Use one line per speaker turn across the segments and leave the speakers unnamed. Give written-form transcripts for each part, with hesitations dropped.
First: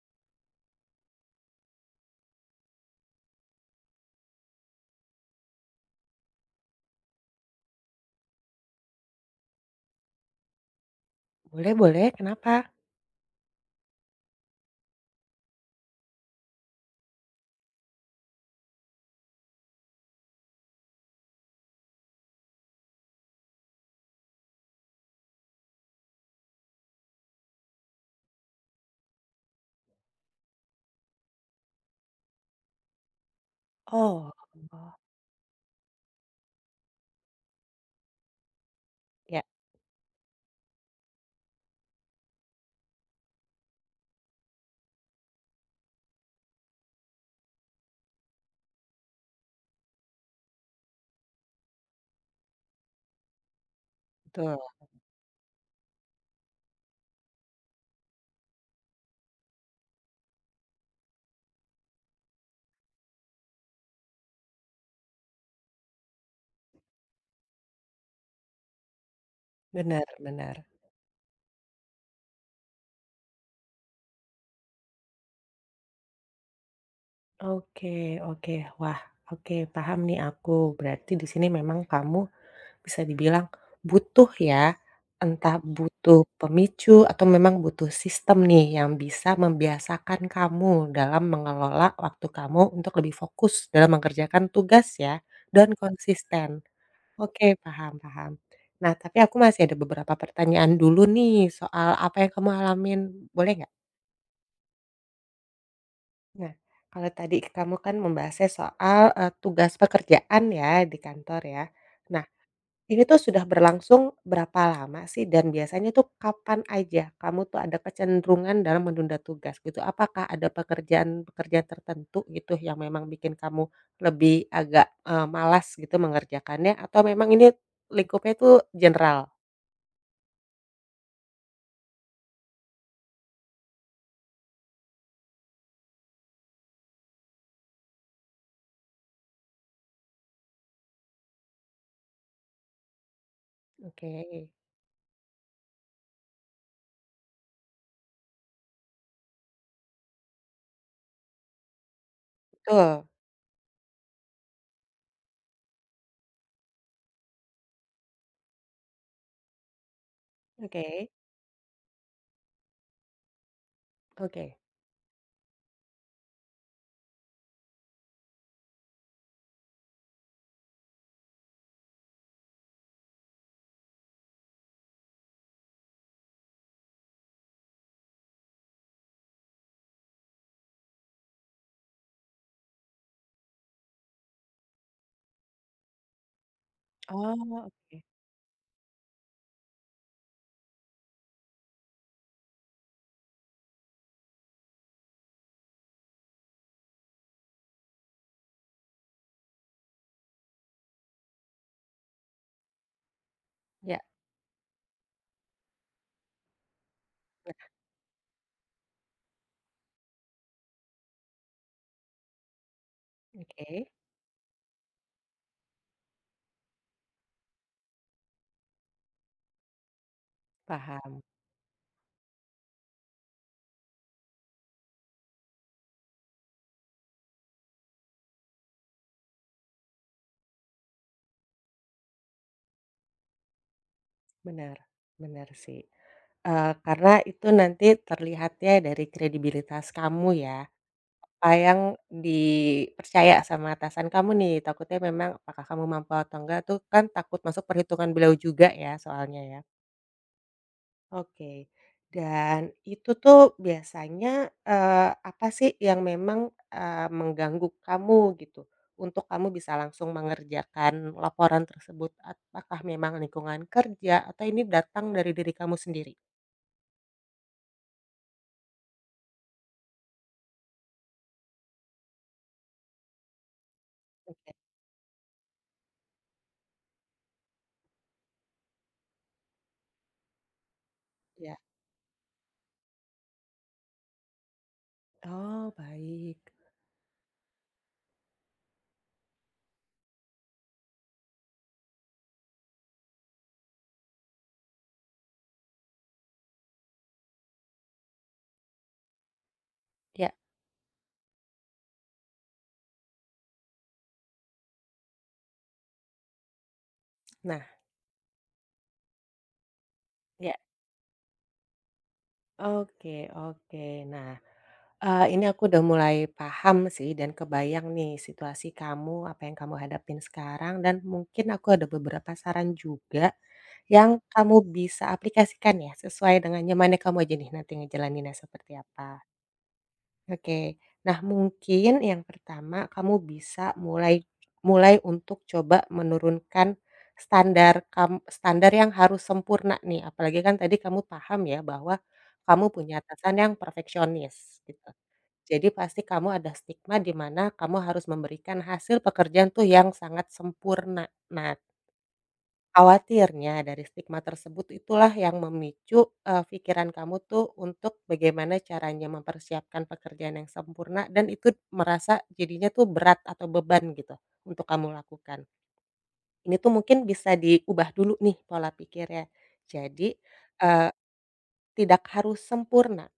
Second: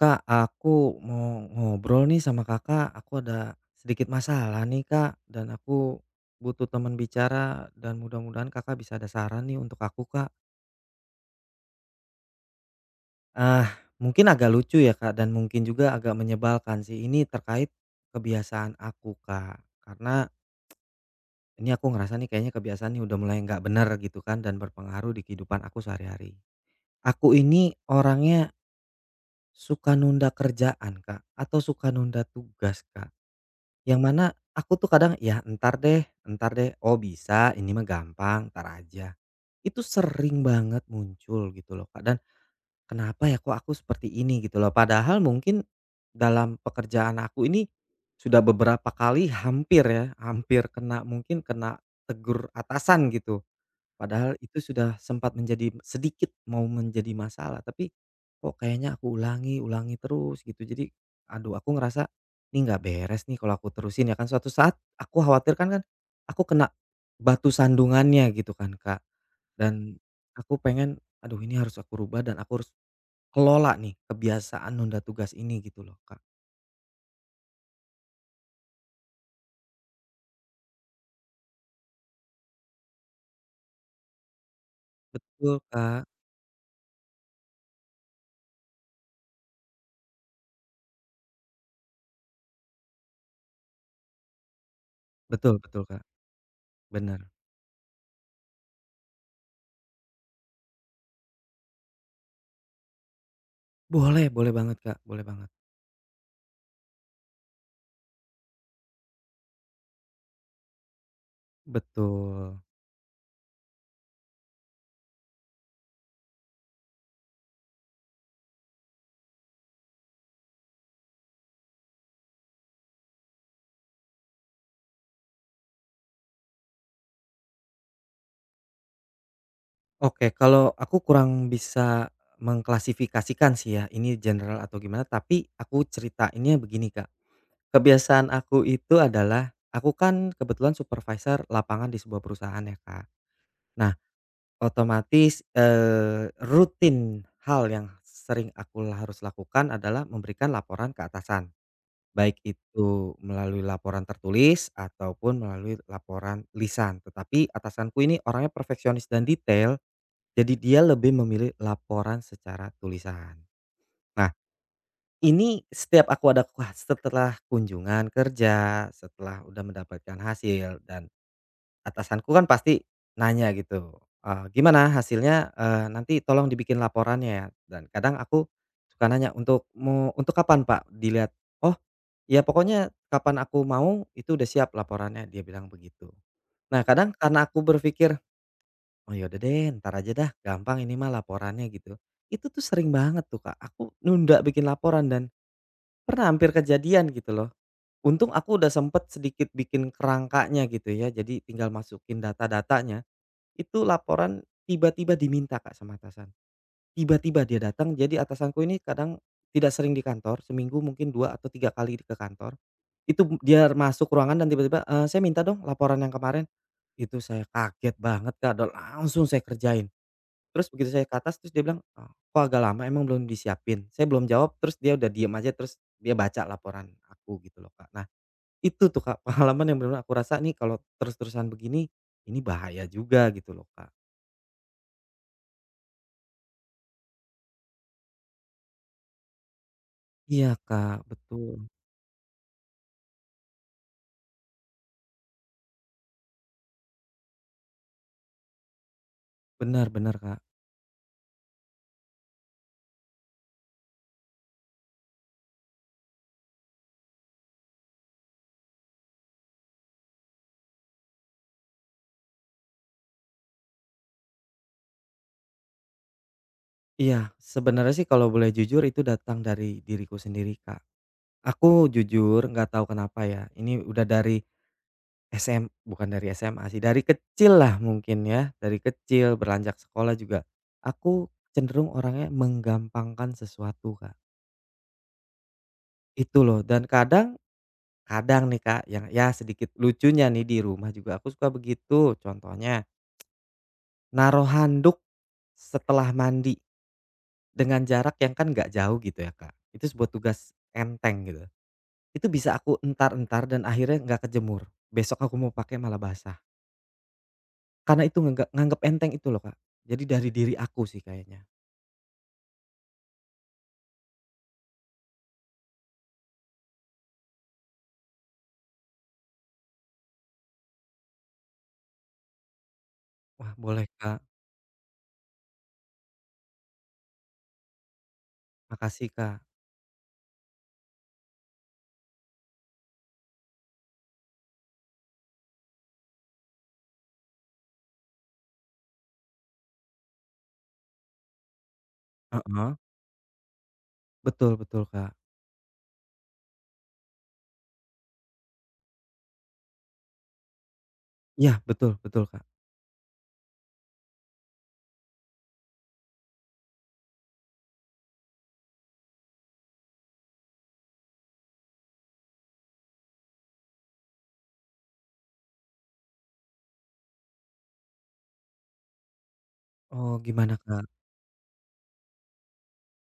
Kak, aku mau ngobrol nih sama Kakak. Aku ada sedikit masalah nih, Kak, dan aku butuh teman bicara dan mudah-mudahan Kakak bisa ada saran nih untuk aku, Kak.
Boleh boleh, kenapa?
Ah, Mungkin agak lucu ya, Kak, dan mungkin juga agak menyebalkan sih. Ini terkait kebiasaan aku, Kak. Karena ini aku ngerasa nih kayaknya kebiasaan ini udah mulai nggak benar gitu kan dan berpengaruh di kehidupan aku sehari-hari. Aku ini orangnya suka nunda kerjaan, Kak, atau suka nunda tugas, Kak. Yang mana
Oh,
aku tuh
oh.
kadang, "Ya entar deh, oh bisa ini mah gampang, entar aja."
Ya,
Itu sering banget muncul gitu loh, Kak, dan kenapa ya kok aku seperti ini gitu loh. Padahal mungkin dalam pekerjaan aku ini sudah beberapa kali hampir ya, hampir kena mungkin kena tegur atasan gitu. Padahal itu
betul.
sudah sempat menjadi sedikit mau menjadi masalah, tapi kok kayaknya aku ulangi ulangi terus gitu. Jadi aduh aku ngerasa ini nggak beres nih kalau aku terusin ya kan suatu saat aku khawatirkan kan aku kena batu sandungannya gitu kan, Kak. Dan
Benar
aku
benar.
pengen aduh ini harus aku rubah dan aku harus kelola nih kebiasaan nunda tugas ini gitu loh, Kak.
Oke oke. Wah, oke, paham nih aku. Berarti di sini memang kamu bisa dibilang butuh ya, entah
Betul, Kak,
butuh pemicu atau memang butuh sistem nih yang bisa membiasakan kamu dalam mengelola waktu kamu untuk lebih fokus dalam mengerjakan tugas ya,
betul
dan
betul, Kak,
konsisten.
bener.
Oke, paham paham. Nah, tapi aku masih ada beberapa pertanyaan dulu nih soal apa yang kamu alamin, boleh nggak?
Boleh boleh banget, Kak, boleh banget.
Nah, kalau tadi kamu kan membahasnya soal, tugas pekerjaan ya di kantor ya. Nah,
Betul.
ini tuh sudah berlangsung berapa lama sih dan biasanya tuh kapan aja kamu tuh ada kecenderungan dalam menunda tugas gitu? Apakah ada pekerjaan-pekerjaan tertentu gitu yang memang bikin kamu lebih agak, malas gitu mengerjakannya atau memang ini lingkupnya tuh general?
Oke, kalau aku kurang bisa mengklasifikasikan sih ya, ini general atau gimana, tapi aku ceritainnya begini, Kak. Kebiasaan aku itu adalah aku kan kebetulan supervisor lapangan di sebuah perusahaan ya, Kak. Nah,
Oke.
otomatis, rutin hal yang sering aku harus lakukan adalah memberikan laporan ke atasan, baik
Betul.
itu melalui laporan tertulis ataupun melalui laporan lisan. Tetapi atasanku ini orangnya perfeksionis dan detail, jadi dia
Oke
lebih memilih laporan secara tulisan. Nah,
oke.
ini setiap aku ada wah, setelah kunjungan kerja, setelah udah mendapatkan hasil dan atasanku kan pasti nanya gitu, "Gimana hasilnya? Nanti tolong dibikin laporannya ya." Dan kadang aku suka nanya, "Untuk mau untuk kapan, Pak, dilihat?" "Oh, ya pokoknya kapan aku mau itu udah siap laporannya," dia bilang begitu. Nah, kadang karena aku
Oh, oke.
berpikir, "Oh, yaudah udah deh, entar aja dah, gampang ini mah laporannya," gitu. Itu tuh sering banget tuh, Kak, aku nunda bikin laporan dan pernah hampir kejadian gitu loh. Untung aku udah sempet sedikit bikin kerangkanya gitu ya, jadi tinggal masukin data-datanya, itu
Ya,
laporan tiba-tiba diminta, Kak, sama atasan. Tiba-tiba dia datang, jadi atasanku ini kadang tidak sering di kantor, seminggu mungkin 2 atau 3 kali ke kantor. Itu dia
oke.
masuk ruangan dan tiba-tiba, "Saya minta dong laporan yang kemarin." Itu saya kaget banget, Kak, dan langsung saya kerjain. Terus begitu saya ke
Paham.
atas terus dia bilang, "Kok agak lama emang belum disiapin?" Saya belum jawab terus dia udah diem aja terus dia baca laporan aku gitu loh, Kak. Nah, itu tuh, Kak, pengalaman yang benar-benar aku rasa nih kalau terus-terusan begini, ini bahaya juga gitu loh, Kak.
Benar, benar sih. Karena itu nanti terlihatnya dari kredibilitas kamu
Iya,
ya,
Kak,
apa
betul.
yang dipercaya sama atasan kamu nih, takutnya memang apakah kamu mampu atau enggak tuh kan takut masuk perhitungan beliau juga ya soalnya ya.
Benar benar, Kak.
Oke. Dan itu tuh biasanya, eee, apa sih yang memang, mengganggu kamu gitu, untuk kamu bisa langsung mengerjakan laporan tersebut? Apakah memang lingkungan kerja atau ini datang dari diri kamu sendiri?
Iya, sebenarnya sih kalau boleh jujur itu datang dari diriku sendiri, Kak. Aku jujur nggak tahu kenapa ya, ini udah dari
Oke,
SM bukan dari SMA sih, dari kecil lah mungkin ya, dari kecil beranjak sekolah juga, aku
ya.
cenderung orangnya menggampangkan sesuatu, Kak.
Oh,
Itu
baik.
loh dan kadang kadang nih, Kak, yang ya sedikit lucunya nih di rumah juga aku suka begitu. Contohnya, naruh handuk setelah mandi dengan jarak yang kan nggak jauh gitu ya, Kak. Itu sebuah
Ya.
tugas enteng gitu. Itu bisa aku entar-entar dan akhirnya nggak kejemur. Besok aku mau pakai malah basah.
Nah.
Karena itu nganggep enteng itu loh, Kak. Jadi dari diri
Ya.
aku sih kayaknya.
Oke oke. Nah ini aku udah mulai paham sih dan kebayang nih situasi kamu, apa yang kamu hadapin sekarang dan mungkin aku ada beberapa saran juga,
Wah boleh, Kak.
yang kamu bisa aplikasikan ya sesuai dengan nyamannya kamu aja nih nanti ngejalaninnya seperti
Makasih,
apa.
Kak.
Oke, nah mungkin yang pertama kamu bisa mulai mulai untuk coba menurunkan standar kam standar yang harus sempurna nih, apalagi kan tadi kamu paham ya bahwa kamu
Heeh.
punya atasan yang
Betul
perfeksionis
betul,
gitu.
Kak.
Jadi pasti kamu ada stigma di mana kamu harus memberikan hasil pekerjaan tuh yang sangat sempurna. Nah,
Iya, betul betul, Kak.
khawatirnya dari stigma tersebut itulah yang memicu, pikiran kamu tuh untuk bagaimana caranya mempersiapkan pekerjaan yang sempurna dan itu merasa jadinya tuh berat atau beban gitu untuk kamu lakukan. Ini tuh mungkin bisa diubah dulu nih pola pikirnya. Jadi,
Oh gimana,
eh,
Kak?
tidak harus sempurna,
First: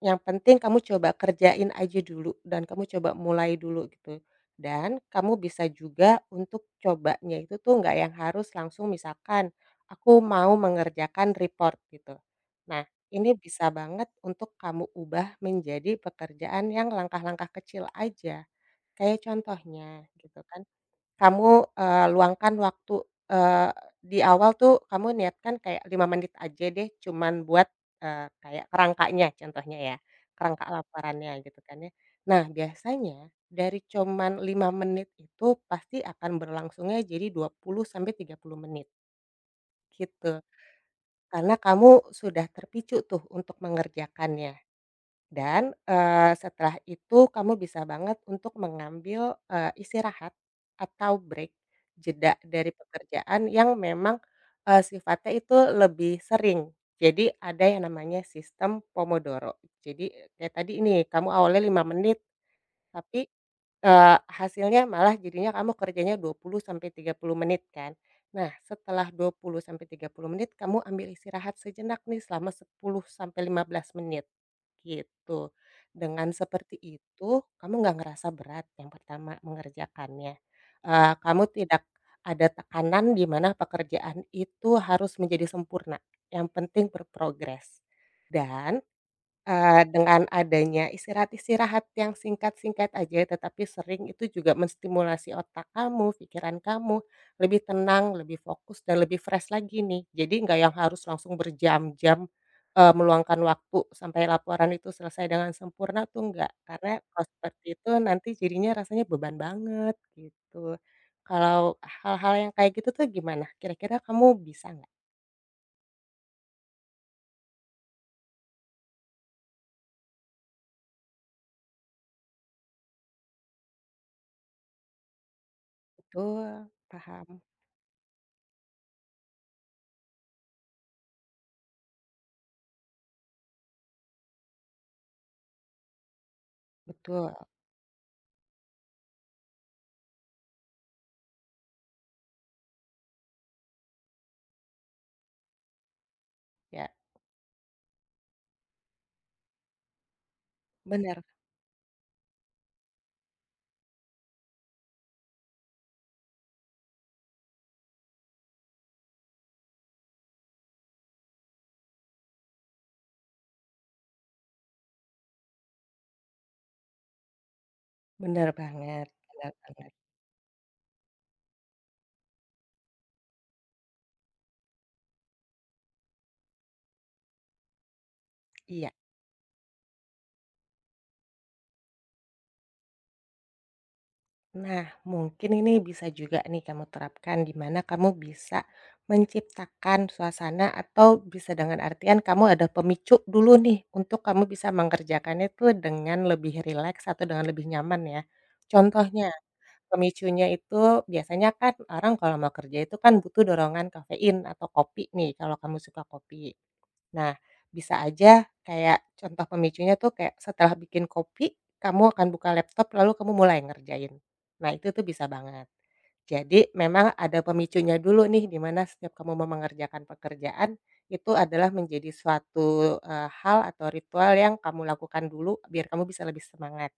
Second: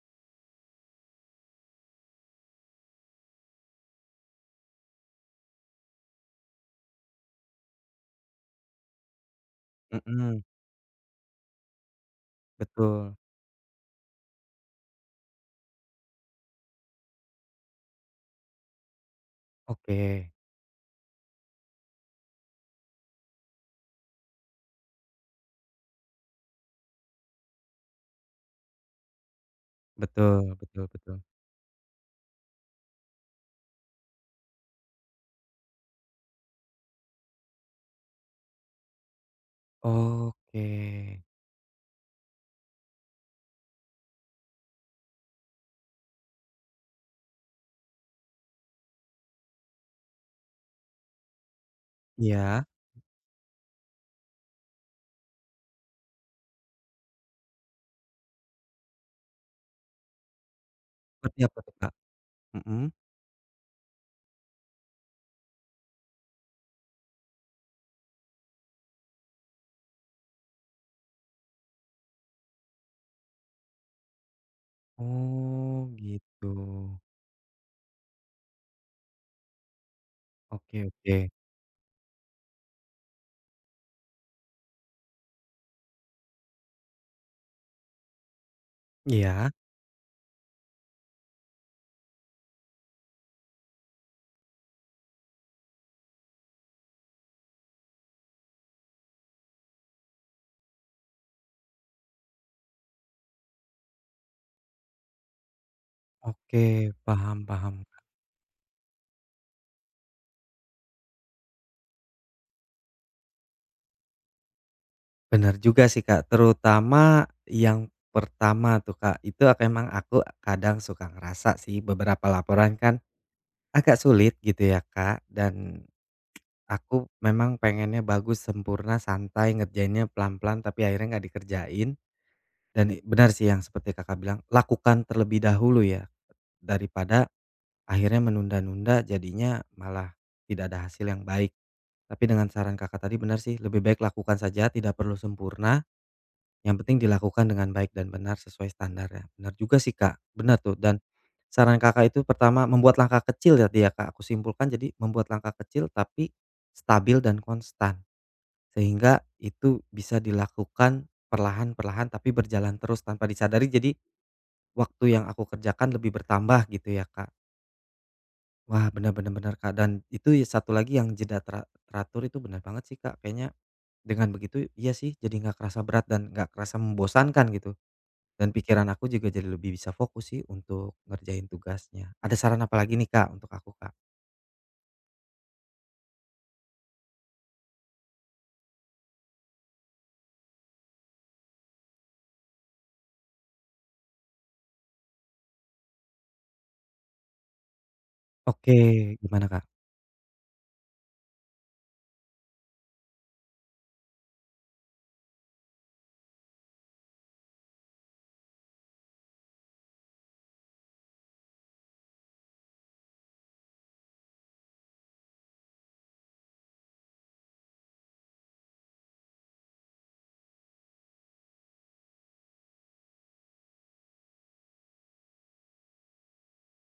yang penting kamu coba kerjain aja dulu dan kamu coba mulai dulu gitu. Dan kamu bisa juga untuk cobanya itu tuh nggak yang harus langsung misalkan, aku
Mhm,
mau mengerjakan report gitu. Nah,
betul.
ini bisa banget untuk kamu ubah menjadi pekerjaan yang langkah-langkah kecil aja, kayak contohnya
Oke.
gitu kan kamu, luangkan waktu, eee, di awal tuh kamu niatkan kayak 5 menit aja deh cuman buat, kayak kerangkanya contohnya ya,
Betul
kerangka
betul betul.
laporannya gitu kan ya. Nah biasanya dari cuman 5 menit itu pasti akan berlangsungnya jadi 20 sampai 30 menit gitu,
Oke.
karena kamu sudah terpicu tuh untuk mengerjakannya. Dan, setelah itu kamu bisa banget untuk mengambil, istirahat atau break, jeda
Iya,
dari pekerjaan yang memang, sifatnya itu lebih sering. Jadi ada yang namanya sistem Pomodoro. Jadi kayak tadi ini, kamu
seperti apa
awalnya
tuh,
5
Kak?
menit,
Mhm.
tapi hasilnya malah jadinya kamu kerjanya 20 sampai 30 menit kan. Nah, setelah 20 sampai 30 menit kamu ambil istirahat sejenak nih selama 10 sampai 15 menit, gitu.
Oh
Dengan
gitu.
seperti itu kamu nggak ngerasa berat yang pertama mengerjakannya.
Oke oke.
Kamu tidak ada tekanan di mana pekerjaan itu harus menjadi sempurna, yang penting berprogres. Dan
Iya.
Dengan adanya istirahat-istirahat yang singkat-singkat aja tetapi sering itu juga menstimulasi otak kamu, pikiran kamu, lebih tenang, lebih fokus, dan lebih fresh lagi nih. Jadi nggak yang harus langsung berjam-jam, meluangkan waktu sampai laporan itu selesai dengan sempurna tuh enggak,
Oke,
karena kalau
paham
seperti
paham.
itu nanti jadinya rasanya beban banget gitu. Kalau hal-hal yang kayak gitu tuh gimana? Kira-kira kamu bisa nggak?
Bener juga sih, Kak, terutama yang pertama tuh, Kak, itu emang aku kadang suka ngerasa sih beberapa laporan kan agak sulit gitu ya, Kak, dan
Betul,
aku
paham,
memang pengennya bagus, sempurna, santai, ngerjainnya pelan-pelan tapi akhirnya nggak dikerjain dan benar sih yang seperti Kakak bilang, lakukan terlebih dahulu ya daripada
betul,
akhirnya menunda-nunda jadinya malah tidak ada hasil yang baik. Tapi dengan saran Kakak tadi benar sih, lebih baik lakukan saja tidak perlu sempurna. Yang
ya,
penting dilakukan dengan baik dan benar sesuai standar ya. Benar juga sih, Kak, benar tuh dan
benar.
saran Kakak itu pertama membuat langkah kecil tadi ya, Kak, aku simpulkan jadi membuat langkah kecil tapi stabil dan konstan. Sehingga itu bisa dilakukan perlahan-perlahan tapi berjalan terus tanpa disadari jadi waktu yang aku kerjakan lebih bertambah gitu ya, Kak. Wah, benar-benar
Bener
benar benar benar, Kak, dan
banget,
itu ya satu lagi yang jeda teratur itu benar banget sih, Kak, kayaknya dengan begitu iya sih jadi nggak kerasa berat dan nggak kerasa membosankan gitu. Dan pikiran
iya.
aku juga jadi lebih bisa fokus sih untuk ngerjain tugasnya. Ada saran apa lagi nih, Kak, untuk aku, Kak?
Nah, mungkin ini bisa juga nih kamu terapkan di mana kamu bisa menciptakan suasana atau bisa dengan artian kamu ada pemicu dulu nih untuk kamu bisa mengerjakannya itu dengan lebih rileks atau dengan lebih nyaman ya.
Oke.
Contohnya,
Gimana, Kak?
pemicunya itu biasanya kan orang kalau mau kerja itu kan butuh dorongan kafein atau kopi nih kalau kamu suka kopi. Nah, bisa aja kayak contoh pemicunya tuh kayak setelah bikin kopi, kamu akan buka laptop lalu kamu mulai ngerjain. Nah, itu tuh bisa banget. Jadi memang ada pemicunya dulu nih di mana setiap kamu mau mengerjakan pekerjaan itu adalah menjadi suatu, hal atau ritual yang kamu lakukan dulu biar kamu bisa lebih semangat.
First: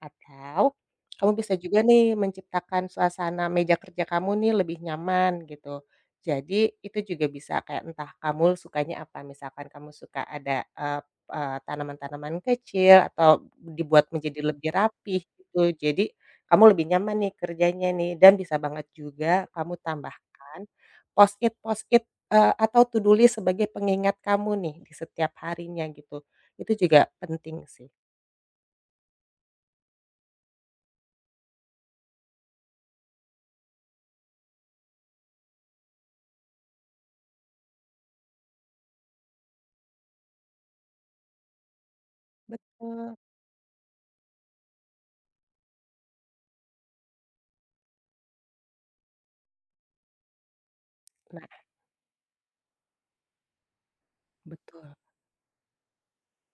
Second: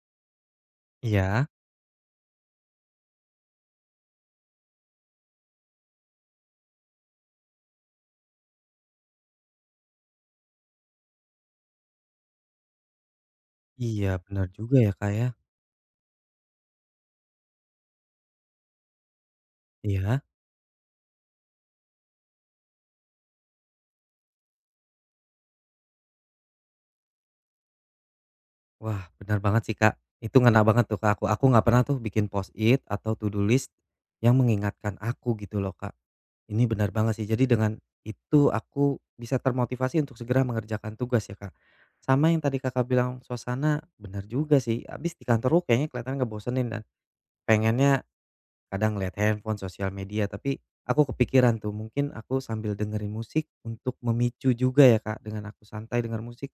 Atau kamu
Iya.
bisa juga nih menciptakan suasana meja kerja kamu nih lebih nyaman gitu. Jadi itu juga bisa kayak entah kamu sukanya apa, misalkan kamu suka ada, eee eee, tanaman-tanaman kecil atau dibuat
Iya,
menjadi
benar
lebih
juga ya, Kak,
rapih
ya.
gitu. Jadi kamu lebih nyaman nih kerjanya nih dan bisa banget juga kamu
Iya.
tambahkan post-it, atau to do list sebagai pengingat kamu nih di setiap harinya gitu. Itu juga penting sih.
Wah, benar banget sih, Kak. Itu ngena banget tuh, Kak, aku. Aku nggak pernah tuh bikin post it atau to do list yang mengingatkan aku gitu loh, Kak. Ini benar banget sih. Jadi dengan itu aku bisa termotivasi untuk segera mengerjakan tugas ya, Kak. Sama yang tadi Kakak
Betul.
bilang suasana benar juga sih. Abis di kantor aku kayaknya kelihatan ngebosenin dan pengennya. Kadang ngelihat handphone, sosial media, tapi aku
Nah
kepikiran tuh mungkin aku sambil dengerin musik untuk memicu juga
Betul.
ya, Kak, dengan aku santai denger musik,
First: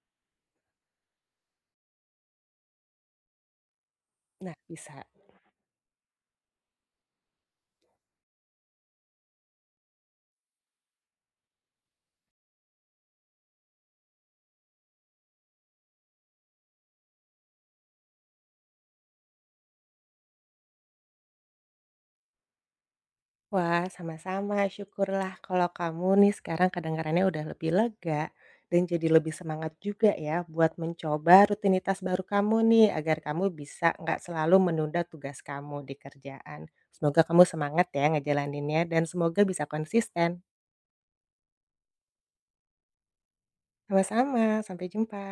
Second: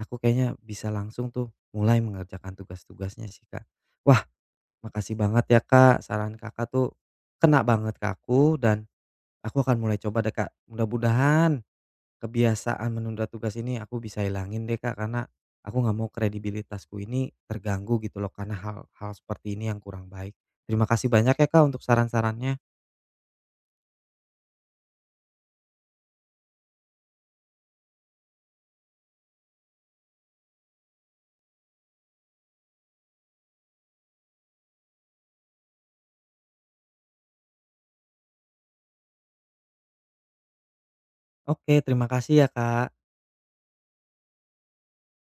aku kayaknya bisa langsung tuh mulai mengerjakan tugas-tugasnya sih, Kak. Wah,
Nah, bisa.
makasih banget ya, Kak, saran Kakak tuh kena banget ke aku dan aku akan mulai coba deh, Kak. Mudah-mudahan kebiasaan menunda tugas ini aku bisa hilangin deh, Kak, karena aku nggak mau kredibilitasku ini terganggu gitu loh karena hal-hal seperti ini yang kurang baik. Terima kasih banyak ya, Kak, untuk saran-sarannya.
Wah, sama-sama. Syukurlah kalau kamu nih sekarang kedengarannya udah lebih lega dan jadi lebih semangat juga ya buat mencoba rutinitas baru kamu nih agar kamu bisa nggak selalu menunda tugas kamu di kerjaan. Semoga kamu semangat ya ngejalaninnya dan semoga bisa konsisten.
Oke, terima kasih ya, Kak.
Sama-sama, sampai jumpa.